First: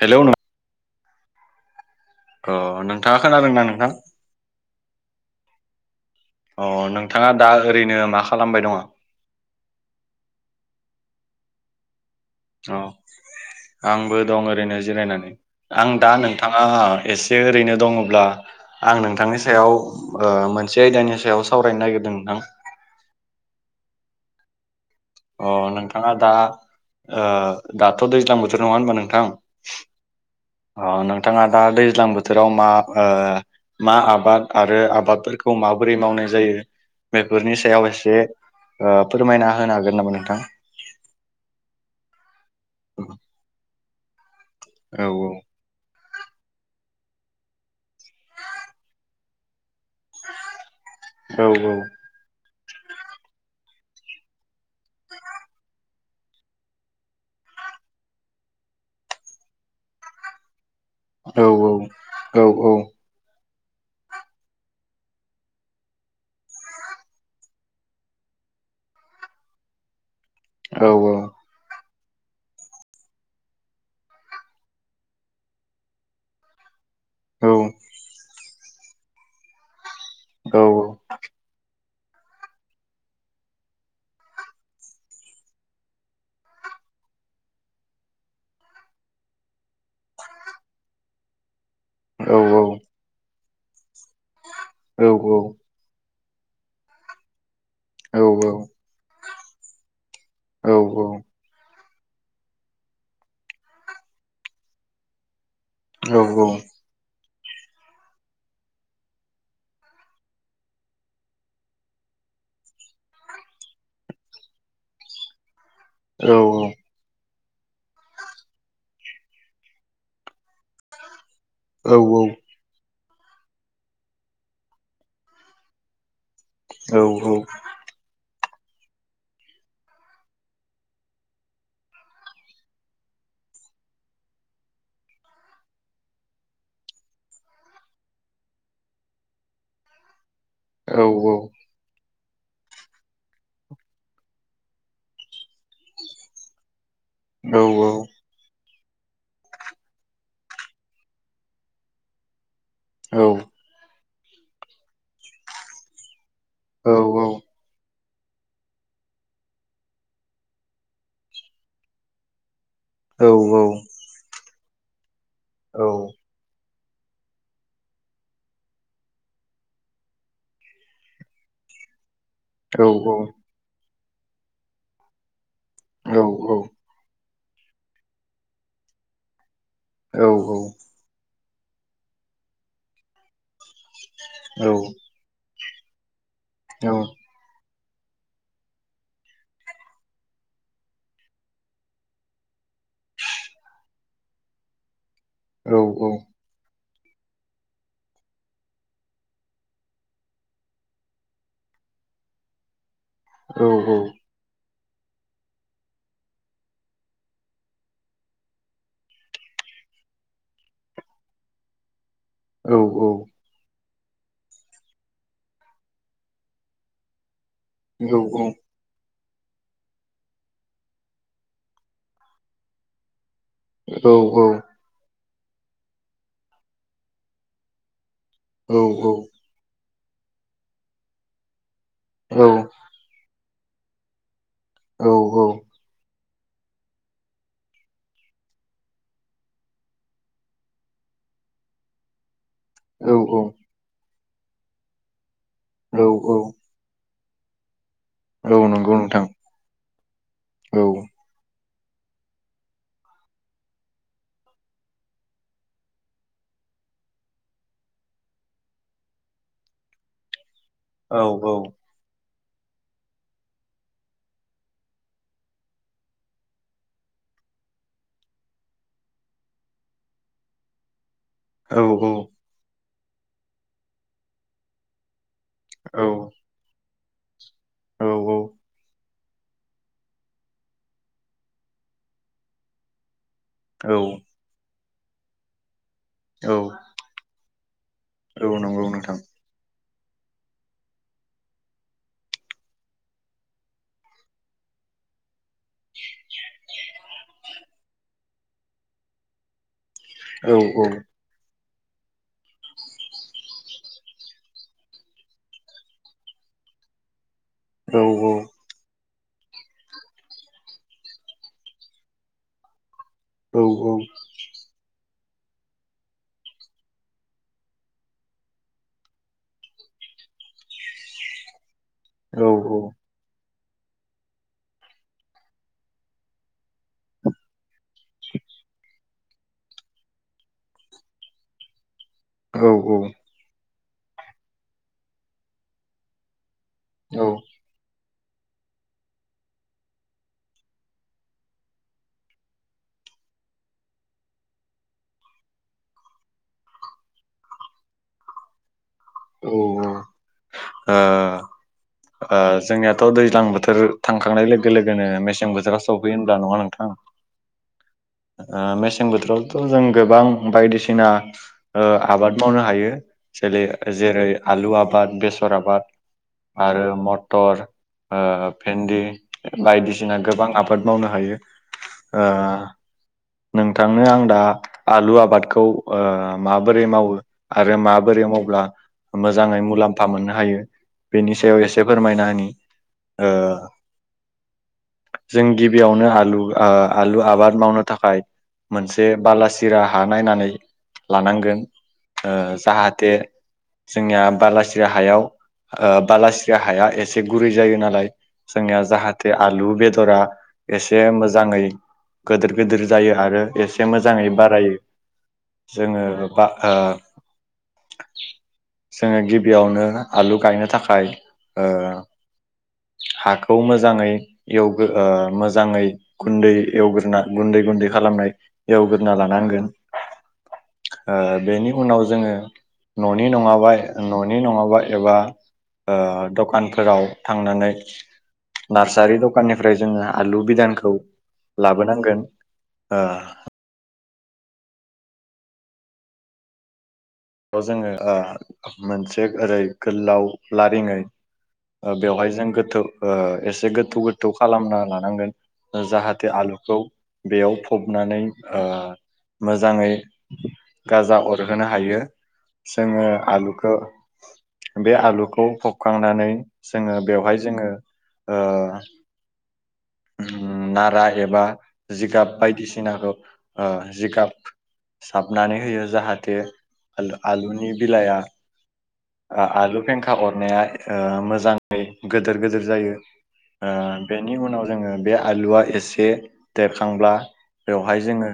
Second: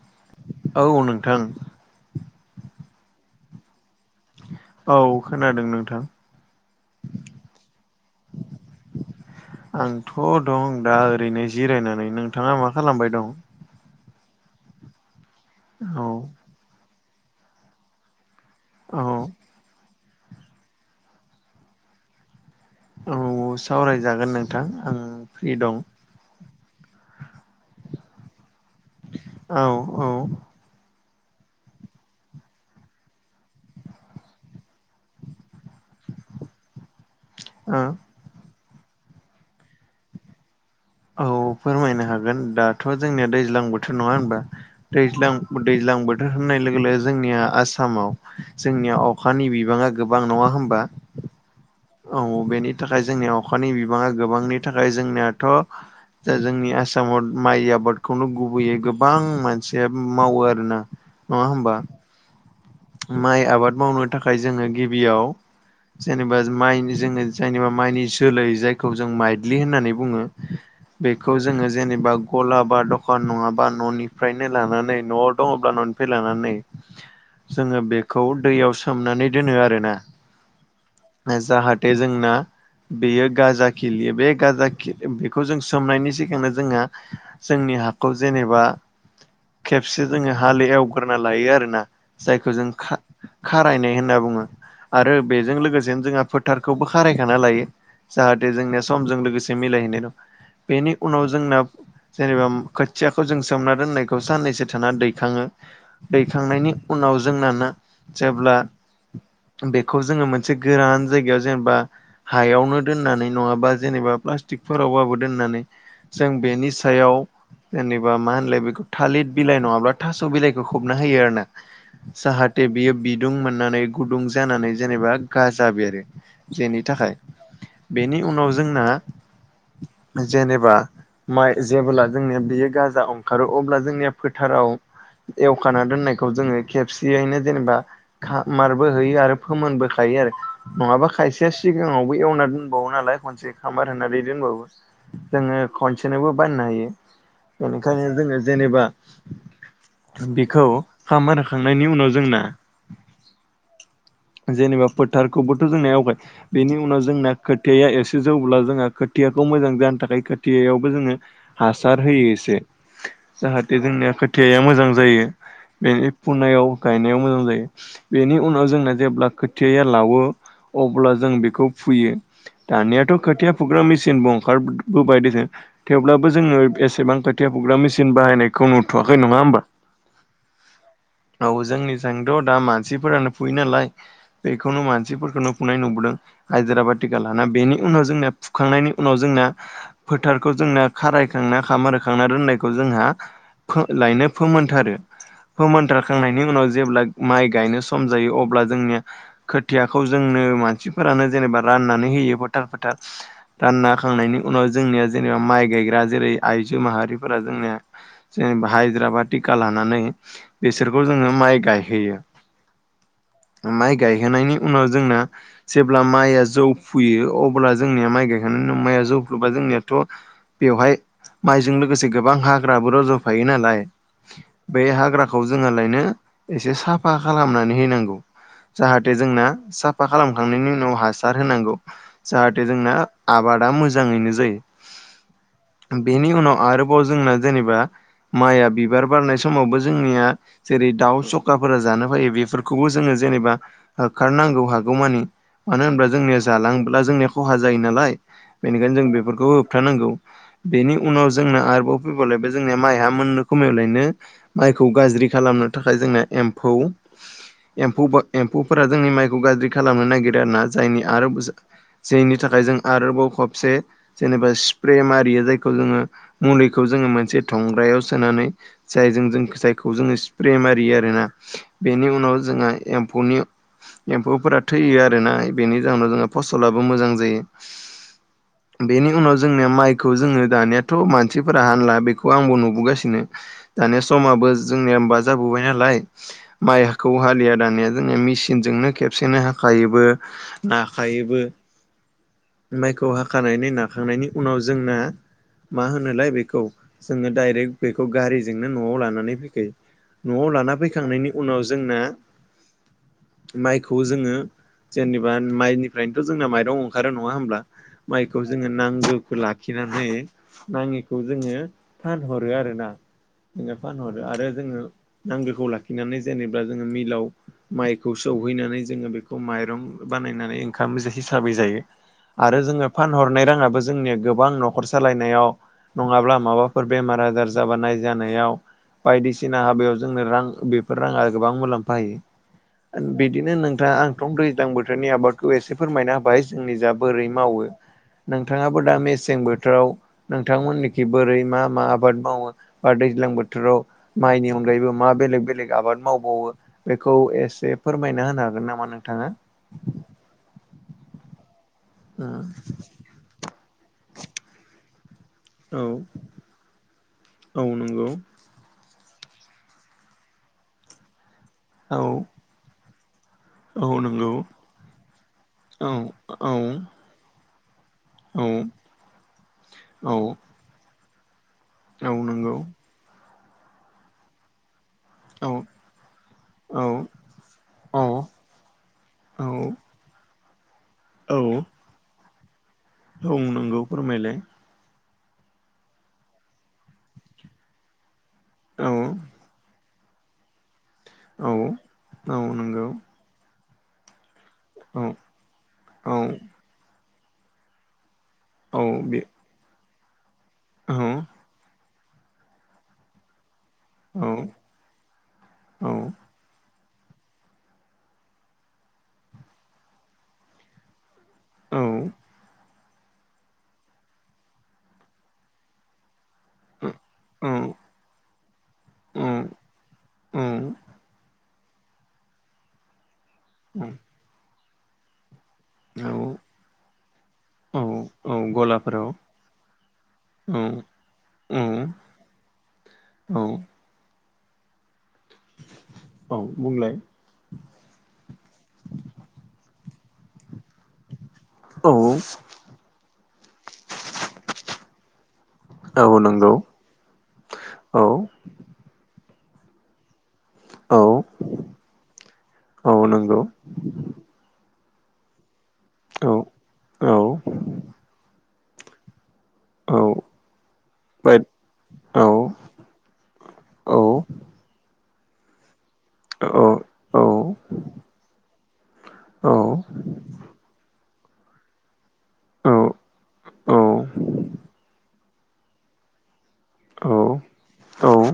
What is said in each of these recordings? Hello नों औ नोंथां। अ नोंथाङा खोनादोंना नोंथां? औ खोनादों नोंथां। अ नोंथाङा दा ओरैनो मा खालामबाय दङ? आंथ' दं दा ओरैनो जिरायनानै नोंथाङा मा खालामबाय दं? बो दं ओरैनो जिरायनानै आं औ दा नोंथाङा एसे ओरैनो दङब्ला औ आं नोंथांनि सायाव ओ मोनसे आयदानि सायाव सावरायनो नागिरदों नोंथां। औ सावरायजागोन नोंथां। आं फ्रि अ दं नोंथाङा दा ओ दाथ' दैज्लां बोथ थोर नङा होनबा नोंथां? औ औ अ नोंथाङा दा दैज्लां बोथोराव मा ओ मा आबाद आरो आबादफोरखौ माबोरै मावनाय जायो बेफोरनि सायाव एसे ओ फोरमायना होनो हागोन नामा नोंथां? औ फोरमायनो हागोन दाथ' जोंनिया दैज्लां बोथोर नङा होनबा औ दैज्लां औ दैज्लां बो नो होननाय लोगो लोगो जोंनिया आसामाव जोंनिया अखानि बिबाङा गोबां नङा होमबा। औ औ बेनि थाखाय जोंनिया अखानि बिबाङा गोबांनि थाखाय जोंनियाथ' दा जोंनि आसामाव माइ आबादखौनो गुबैयै गोबां मानसिया मावो आरोना। औ नङा होमबा औ औ औ। माइ आबाद मावनो थाखाय जोङो गिबियाव जेनेबा माइनि जोंनो जायनोबा माइनि जोलै जायखौ जों माइद्लि होननानै बुङो। बेखौ जोङो जेनेबा ग'ला बा दखान नङाबा न'निफ्रायनो लानानै न'आव दङ'ब्ला न'निफ्राय लानानै [inaudible] जोङो बेखौ दैयाव सोमनानै दोनो आरोना जाहाथे जोंना बेयो गाजा खिलियो बे गाजा खि बेखौ जों सोमनायनि सिगांनो जोङो जोंनि नि हाखौ जेनेबा खेबसे जोङो हाल एवग्रोना लायो आरोना। जायखौ जों का खारायनाय होनना बुङो आरो बेजों लोगोसेनो जोंहा फोथारखौबो खारायखाना लायो जाहाथे जोंनिया समजों लोगोसे मिलायहैनाय र' बेनि उनाव जोंना जेनेबा खोथियाखौ जों सोमना दोननायखौ साननैसो थाना दैखाङो दैखांनायनि उनाव जोंना ना जेब्ला [inaudible] बेखौ जोङो मोनसे गोरान जायगायाव जेनेबा हायावनो दोननानै नङाबा जेनेबा प्लास्टिक फोरावबाबो दोननानै जों बेनि सायाव जेनेबा मा होनलाय बेखौ थालिर बिलाइ नङाब्ला थास' बिलाइखौ खोबना होयो आरो ना। जाहाथे बियो बिदुं मोननानै गुदुं जानानै जेनेबा गाजा बेरो। जेनि थाखाय बेनि उनाव जोंना जेनेबा माइ जेबोला जोंनिया बेयो गाजा ओंखारो अब्ला जोंनिया फोथाराव एवखाना दोननाय खौ जोङो खेबसेयैनो जेनेबा खामारबो होयो आरो फोमोनबोखायो आरो। नङाबा खायसेया सिगाङाव बो एवना दोनबावो नालाय खनसे खामार होनानै दोनबावो जोङो खनसेनोबो बानायनो हायो। बेनिखायनो जोङो जेनेबा बिखौ खामार होखांनायनि उनाव जोंना औ जेनेबा फोथारखौबोथ' जोंना आवगाय बेनि औ उनाव जोंना खोथिया एसे जौब्ला जोंहा खोथियाखौ मोजां जानो थाखाय खोथियायावबो जोङो हासार होयो एसे औ जाहाथे जोंनिया खोथियाया मोजां जायो औ बेनि फुनायाव गायनायाव मोजां जायो बेनि उनाव जोंना जेब्ला खोथियया लावो अब्ला जों बेखौ फुयो दानियाथ' खोथिया फुग्रा मेचिनबो ओंखारबोबायदेसो थेवब्लाबो जोङो एसेबां खोथिया फुग्रा मेसिन बाहायनायखौ नुथ'वाखै नङा होमबा औ औ औ जोंनिजोंथ' दा मानसिफोरानो फुयो नालाय बेखौनो मानसिफोरखौनो फुनाय नुबोदों हाइजिरा बा टिका लाना बेनि उनाव जोंना फुखांनायनि उनाव जोंना फोथारखौ जोंना खारायखांना खामार होखांना रोननायखौ जों जोंहा फो लायनो फोमोनथारो फोमोनथारखांनायनि उनाव जेब्ला माइ गायनो सम जायो अब्ला जोंनि खोथियाखौ जोंनो मानसिफोरानो जेनेबा राननानै होयो फोथार फो थार रानना होखांनायनि उनाव जोंनिया जेनेबा माइ गायग्रा जेरै आइजो माहारिफोरा जोंनिया जेनेबा हायद्राबा टिका लानानै नानै बिसोरखौ जोङो माइ गायहोयो औ औ माइ गायहोनायनि उनाव जोंना जेब्ला माइया जौ फुयो अ ब्ला जोंनिया माइ गायखांनायनि उनाव माइया जौ बा जोंनियाथ' बेवहाय माइजों लोगोसे गोबां हाग्राबो रज' नालाय बै हाग्रा खौ जोङा लायनो इसे साफा खालामनानै होनांगौ जाहाथे जोंना सा फा खालामखांनायनि उनाव हासार होनांगौ जाहाथे जोंना आबादा मोजाङैनो जायो औ औ बेनि उनाव आरोबाव जोंना जेनेबा माइआ बिबार बारनाय समावबो जोंनिया जेरै दाउ सखाफोरा जानो फायो बेफोरखौ खौबो जोङो जेनेबा होखारनांगौ हागौमानि मानो होनाब्ला जोंनिया जालांब्ला जोंनिया खहा जायो नालाय नंगौ बेनिखायनो जों नोंथां बेफोरखौ होबथानांगौ औ बेनि उनाव जोंनो आरो बाव फैबावलायबाय जोंनिया माइआ मोननो खमायावलायनो माइखौ गाज्रि खालामनो थाखाय जोंना एम्फौ [inaudible] एम्फौ एम्फौफोरा जोंनि माइखौ गाज्रि खालामनो नागिरो आरो ना जायनि आरो औ औ जायनि थाखाय जों आरोबाव खबसे जेनेबा स्प्रे मारियो जायखौ जोङो मुलिखौ जोङो मोनसे थंग्रायाव सोनानै जायजों जों जायखौ जोङो स्प्रे मारियो आरोना औ बेनि औ उनाव जोंहा एम्फौनि एम्फौफोरा थैयो आरोना बेनि जाहोनाव जोंहा औ फसलाबो मोजां जायो औ बेनि उनाव जोंनिया माइखौ जोङो दानियाथ' मानसिफोरा हानला बेखौ आंबो नुबोगासिनो औ दानि समाबो जोंनिया होमबा जाबोबाय नालाय औ माइहाखौ हालिया दानिया जों औ नंगौ मेसिनजोंनो नोंथां खेबसेनो हाखायोबो नाखायोबो माइखौ हाखानानै नाखांनायनि उनाव जोंना मा होनोलाय बेखौ जोङो डायरेक्ट बेखौ गारिजोंनो न'आव लानानै फैखायो न'आव औ लाना औ फैखांनायनि उनाव जोंना माइखौ जोङो जेनेबा माइनिफ्रायनोथ' जोंना माइरं ओंखारोन न ङा होमब्ला औ माइखौ जोङो नांगौ लाखिनानै नाङिखौ जोङो फानहरो आरोना औ जोङो फानहरो आरो जोङो नांगौखौ लाखिनानै जेनेबा जोङो मिलाव माइखौ सौहैनानै जोङो बेखौ माइरं बानायनानै ओंखाम हिसाबै जायो औ आरो जोङो फानहरनाय राङाबो जोंनिया गोबां न'खर सालायनायाव नङाब्ला माबा फोर बेमार आजार जाबा नायजानायाव बायदिसिना हाबायाव जोंनो रां राङा गोबां मुलाम्फा होयो बिदिनो नों थां आंथ' दैज्लां बोथोरनि आबादखौ एसे फोरमायना होबाय जोंनिजा बोरै औ मावो नोंथाङाबो दा मेसें बोथोराव नोंथांमोननिखि बोरै मा मा आबाद मावो बा दैज्लां ज्लां बोथोराव माइनि अनगायैबो मा बेलेग बेलेग आबाद मावबावो बेखौ एसे फोरमायना होनो हागोन नामा नों औ औ ओ ओ जोंनियाथ' दैज्लां बोथोर थांखांनाय लोगो लोगोनो मेसें औ बोथोराव सफैयो होनब्ला नङा नोंथां औ नों ओ मेसें बोथोरावथ' जों गोबां बायदिसिना औ आबाद मावनो हायो जेरै औ जेरै नंगौ आलु आबाद बेसर आबाद औ औ आरो मटर ओ भेन्दि बायदिसिना औ गोबां आबाद मावनो हायो औ नोंगौ ओ नोंथांनो आं दा आलु औ आबादखौ ओ माबोरै औ मावो आरो औ माबोरै मावब्ला मोजाङै औ मुलाम्फा मोननो हायो औ बेनि सायाव एसे फोरमायना होनि ओ औ नंगौ फोरमायलाय जों गिबियावनो आलु ओ आलु आबाद मावनो थाखाय औ मोनसे बालासिरा हा नायनानै औ लानांगोन ओ औ नंगौ जाहाथे जोंनिया बालासिरिया औ हायाव ओ औ बालासिरिया हाया एसे गुरै जायो नालाय जोंनिया औ बे जाहाथे आलु बेदरा औ एसे मोजाङै गोदोर गोदोर जायो आरो एसे औ मोजाङै बारायो जोङो बा ओ जोङो गिबियावनो आलु गायनो थाखाय ओ औ हाखौ मोजाङै एवगोर ओ मोजाङै खुन्दै औ एवग्रोना गुन्दै गुन्दै खालामनाय एवगोरना औ लानांगोन बेनि उनाव जोङो न'नि नङाबा न'नि नङाबा एबा ओ औ दखानफोराव थांनानै औ औ गलाफोराव नार्सारि दखाननिफ्राय जोङो आलु औ बिदानखौ औ लाबोनांगोन ओ औ औ बुंलाय जोङो मोनसे ओरै गोलाव लारिङै औ बेवहाय जों गोथौ ओ एसे गोथौ गोथौ खालामना लानांगोन औ जाहाथे नंगौ आलुखौ बेयाव औ फबनानै ओ मोजाङै औ गाजा अरहोनो हायो औ जोङो नंगौ आलुखौ बे आलुखौ फबखांनानै औ जोङो औ बेवहाय जोङो ओ औ उम नारा बाय एबा औ जिगाब बायदिसिनाखौ ओ औ जिगाब साबनानै होयो जाहाथे औ औ आलुनि बिलाइआ ओ औ आलु फेंखा अरनाया ओ मोजाङै गोदोर गोदिर औ जायो औ बेनि उनाव जोङो बे आलुआ एसे देरखांब्ला बेवहाय जोङो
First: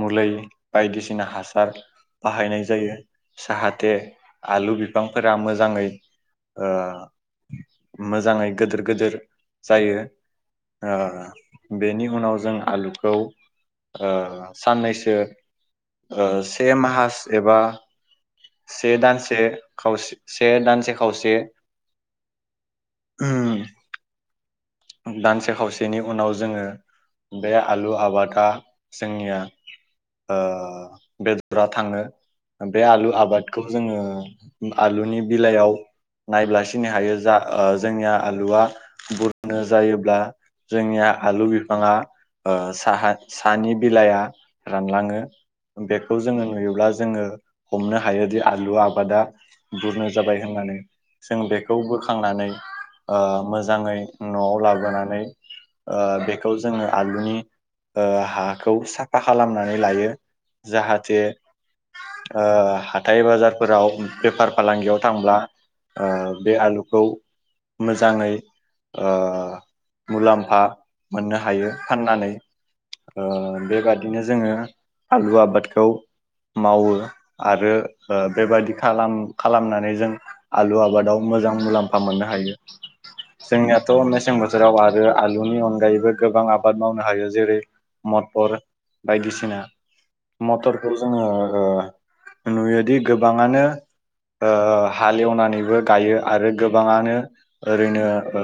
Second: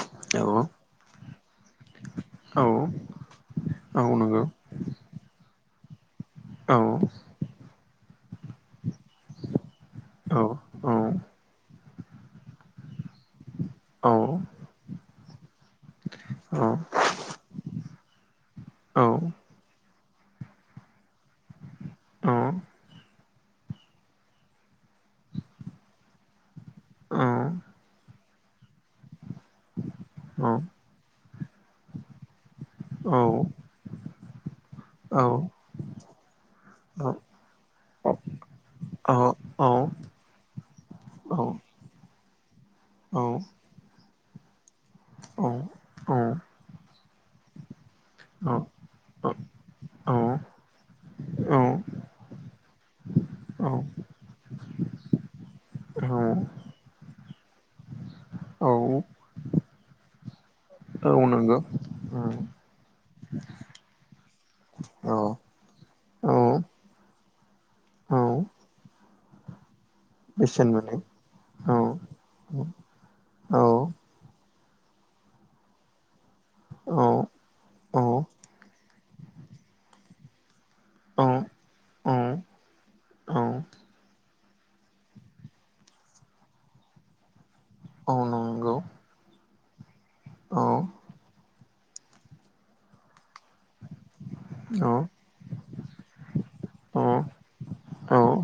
मलै बायदिसिना हास बाहायनाय औ जायो जाहाथे औ नंगौ आलु बिफांफोरा मोजाङै ओ औ मोजाङै गोदोर गोदोर जायो औ ओ बेनि उनाव जों आलु खौ औ ओ साननैसो ओ से माहास एबा से दानसे खावस से दानसे खावसे औ उम दानसे खावसेनि उनाव जोङो बे आलु आबादा जोंनिया ओ बेदरा थाङो बे आलु आबादखौ जोङो आलुनि औ बिलाइयाव नायब्ला सिनाय औ हायो जा ओ औ जोंनिया आलुआ बुर नंगौ जायोब्ला जोंनिया आलु बिफाङा ओ साहा सानि बिलाइया रानलाङो बेखौ जोङो नुयोब्ला जोङो हमनो हायोदि आलु आबादा बुरनो जाबाय होननानै जों बेखौ बोखांनानै ओ मोजाङै न'आव लाबोनानै ओ बेखौ जोङो आलुनि ओ हाखौ साफा खालामनानै लायो जाहाथे ओ हाथाय बाजारफोराव बेफार फालांगियाव थांब्ला औ ओ बे औ आलुखौ औ मोजाङै ओ मुलाम्फा बेसेन मोनो मोननो हायो औ फाननानै। ओ औ बेबादिनो जोङो आलु आबादखौ मावो औ आरो ओ बेबादि खालाम खालामनानै जों आलु आबादाव औ मोजां मुलाम्फा मोननो हायो। औ जोंनियाथ मेसें बोथोराव आरो आलुनि अनगायैबो गोबां आबाद मावनो हायो। जेरै औ मटर नंगौ बायदिसिना औ मटरखौ जोङो ओ नुयोदि गोबाङानो ओ औ हालेवनानैबो गायो आरो गोबाङानो औ ओरैनो औ ओ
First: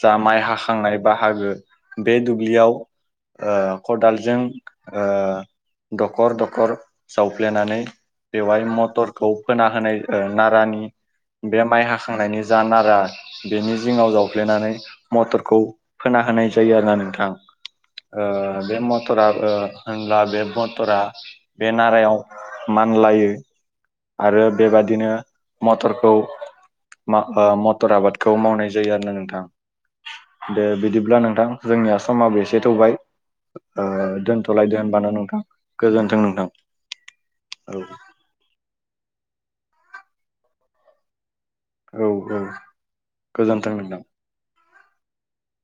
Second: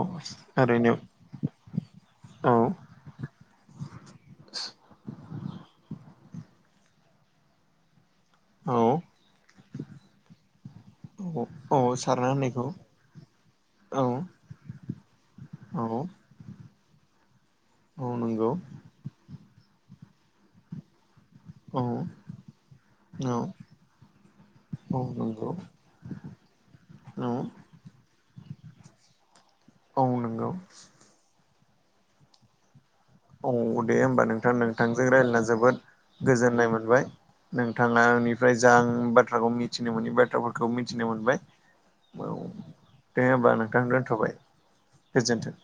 जा माइ हाखांनाय बाहागो बे औ दुब्लियाव ओ खदालजों द खर दखर सावफ्लेनानै बेवहाय औ मटरखौ फोना होनाय ओ नारानि बे औ माइ सारना हाखांनायनि जा होनायखौ नारा बेनि औ सिङाव जावफ्लेनानै मटरखौ औ फोना होनाय जायो आरोना नोंथां। औ नंगौ ओ बे मटरा ओ होनब्ला बे मटरा बे औ नारायाव मानलायो। औ आरो औ बेबादिनो नंगौ मटरखौ मा औ ओ मटर आबादखौ मावनाय जायो आरो ना नोंथां। औ नंगौ दे बिदिब्ला नोंथां जोंनि आसामाबो एसे थौबाय। औ ओ दे होमबा नोंथां दोनथ'लायदो होनबा नोंथांजों ना नोंथां रायज्लायना जोबोद गोजोन्थों नोंथां गोजोननाय मोनबाय औ नोंथाङा निफ्राय जा आं बाथ्राखौ मिथिनो मोनै बा थ्राफोरखौ मिथिनो मोनबाय। औ दे होमबा नोंथां दोनथ'बाय गोजोनथों।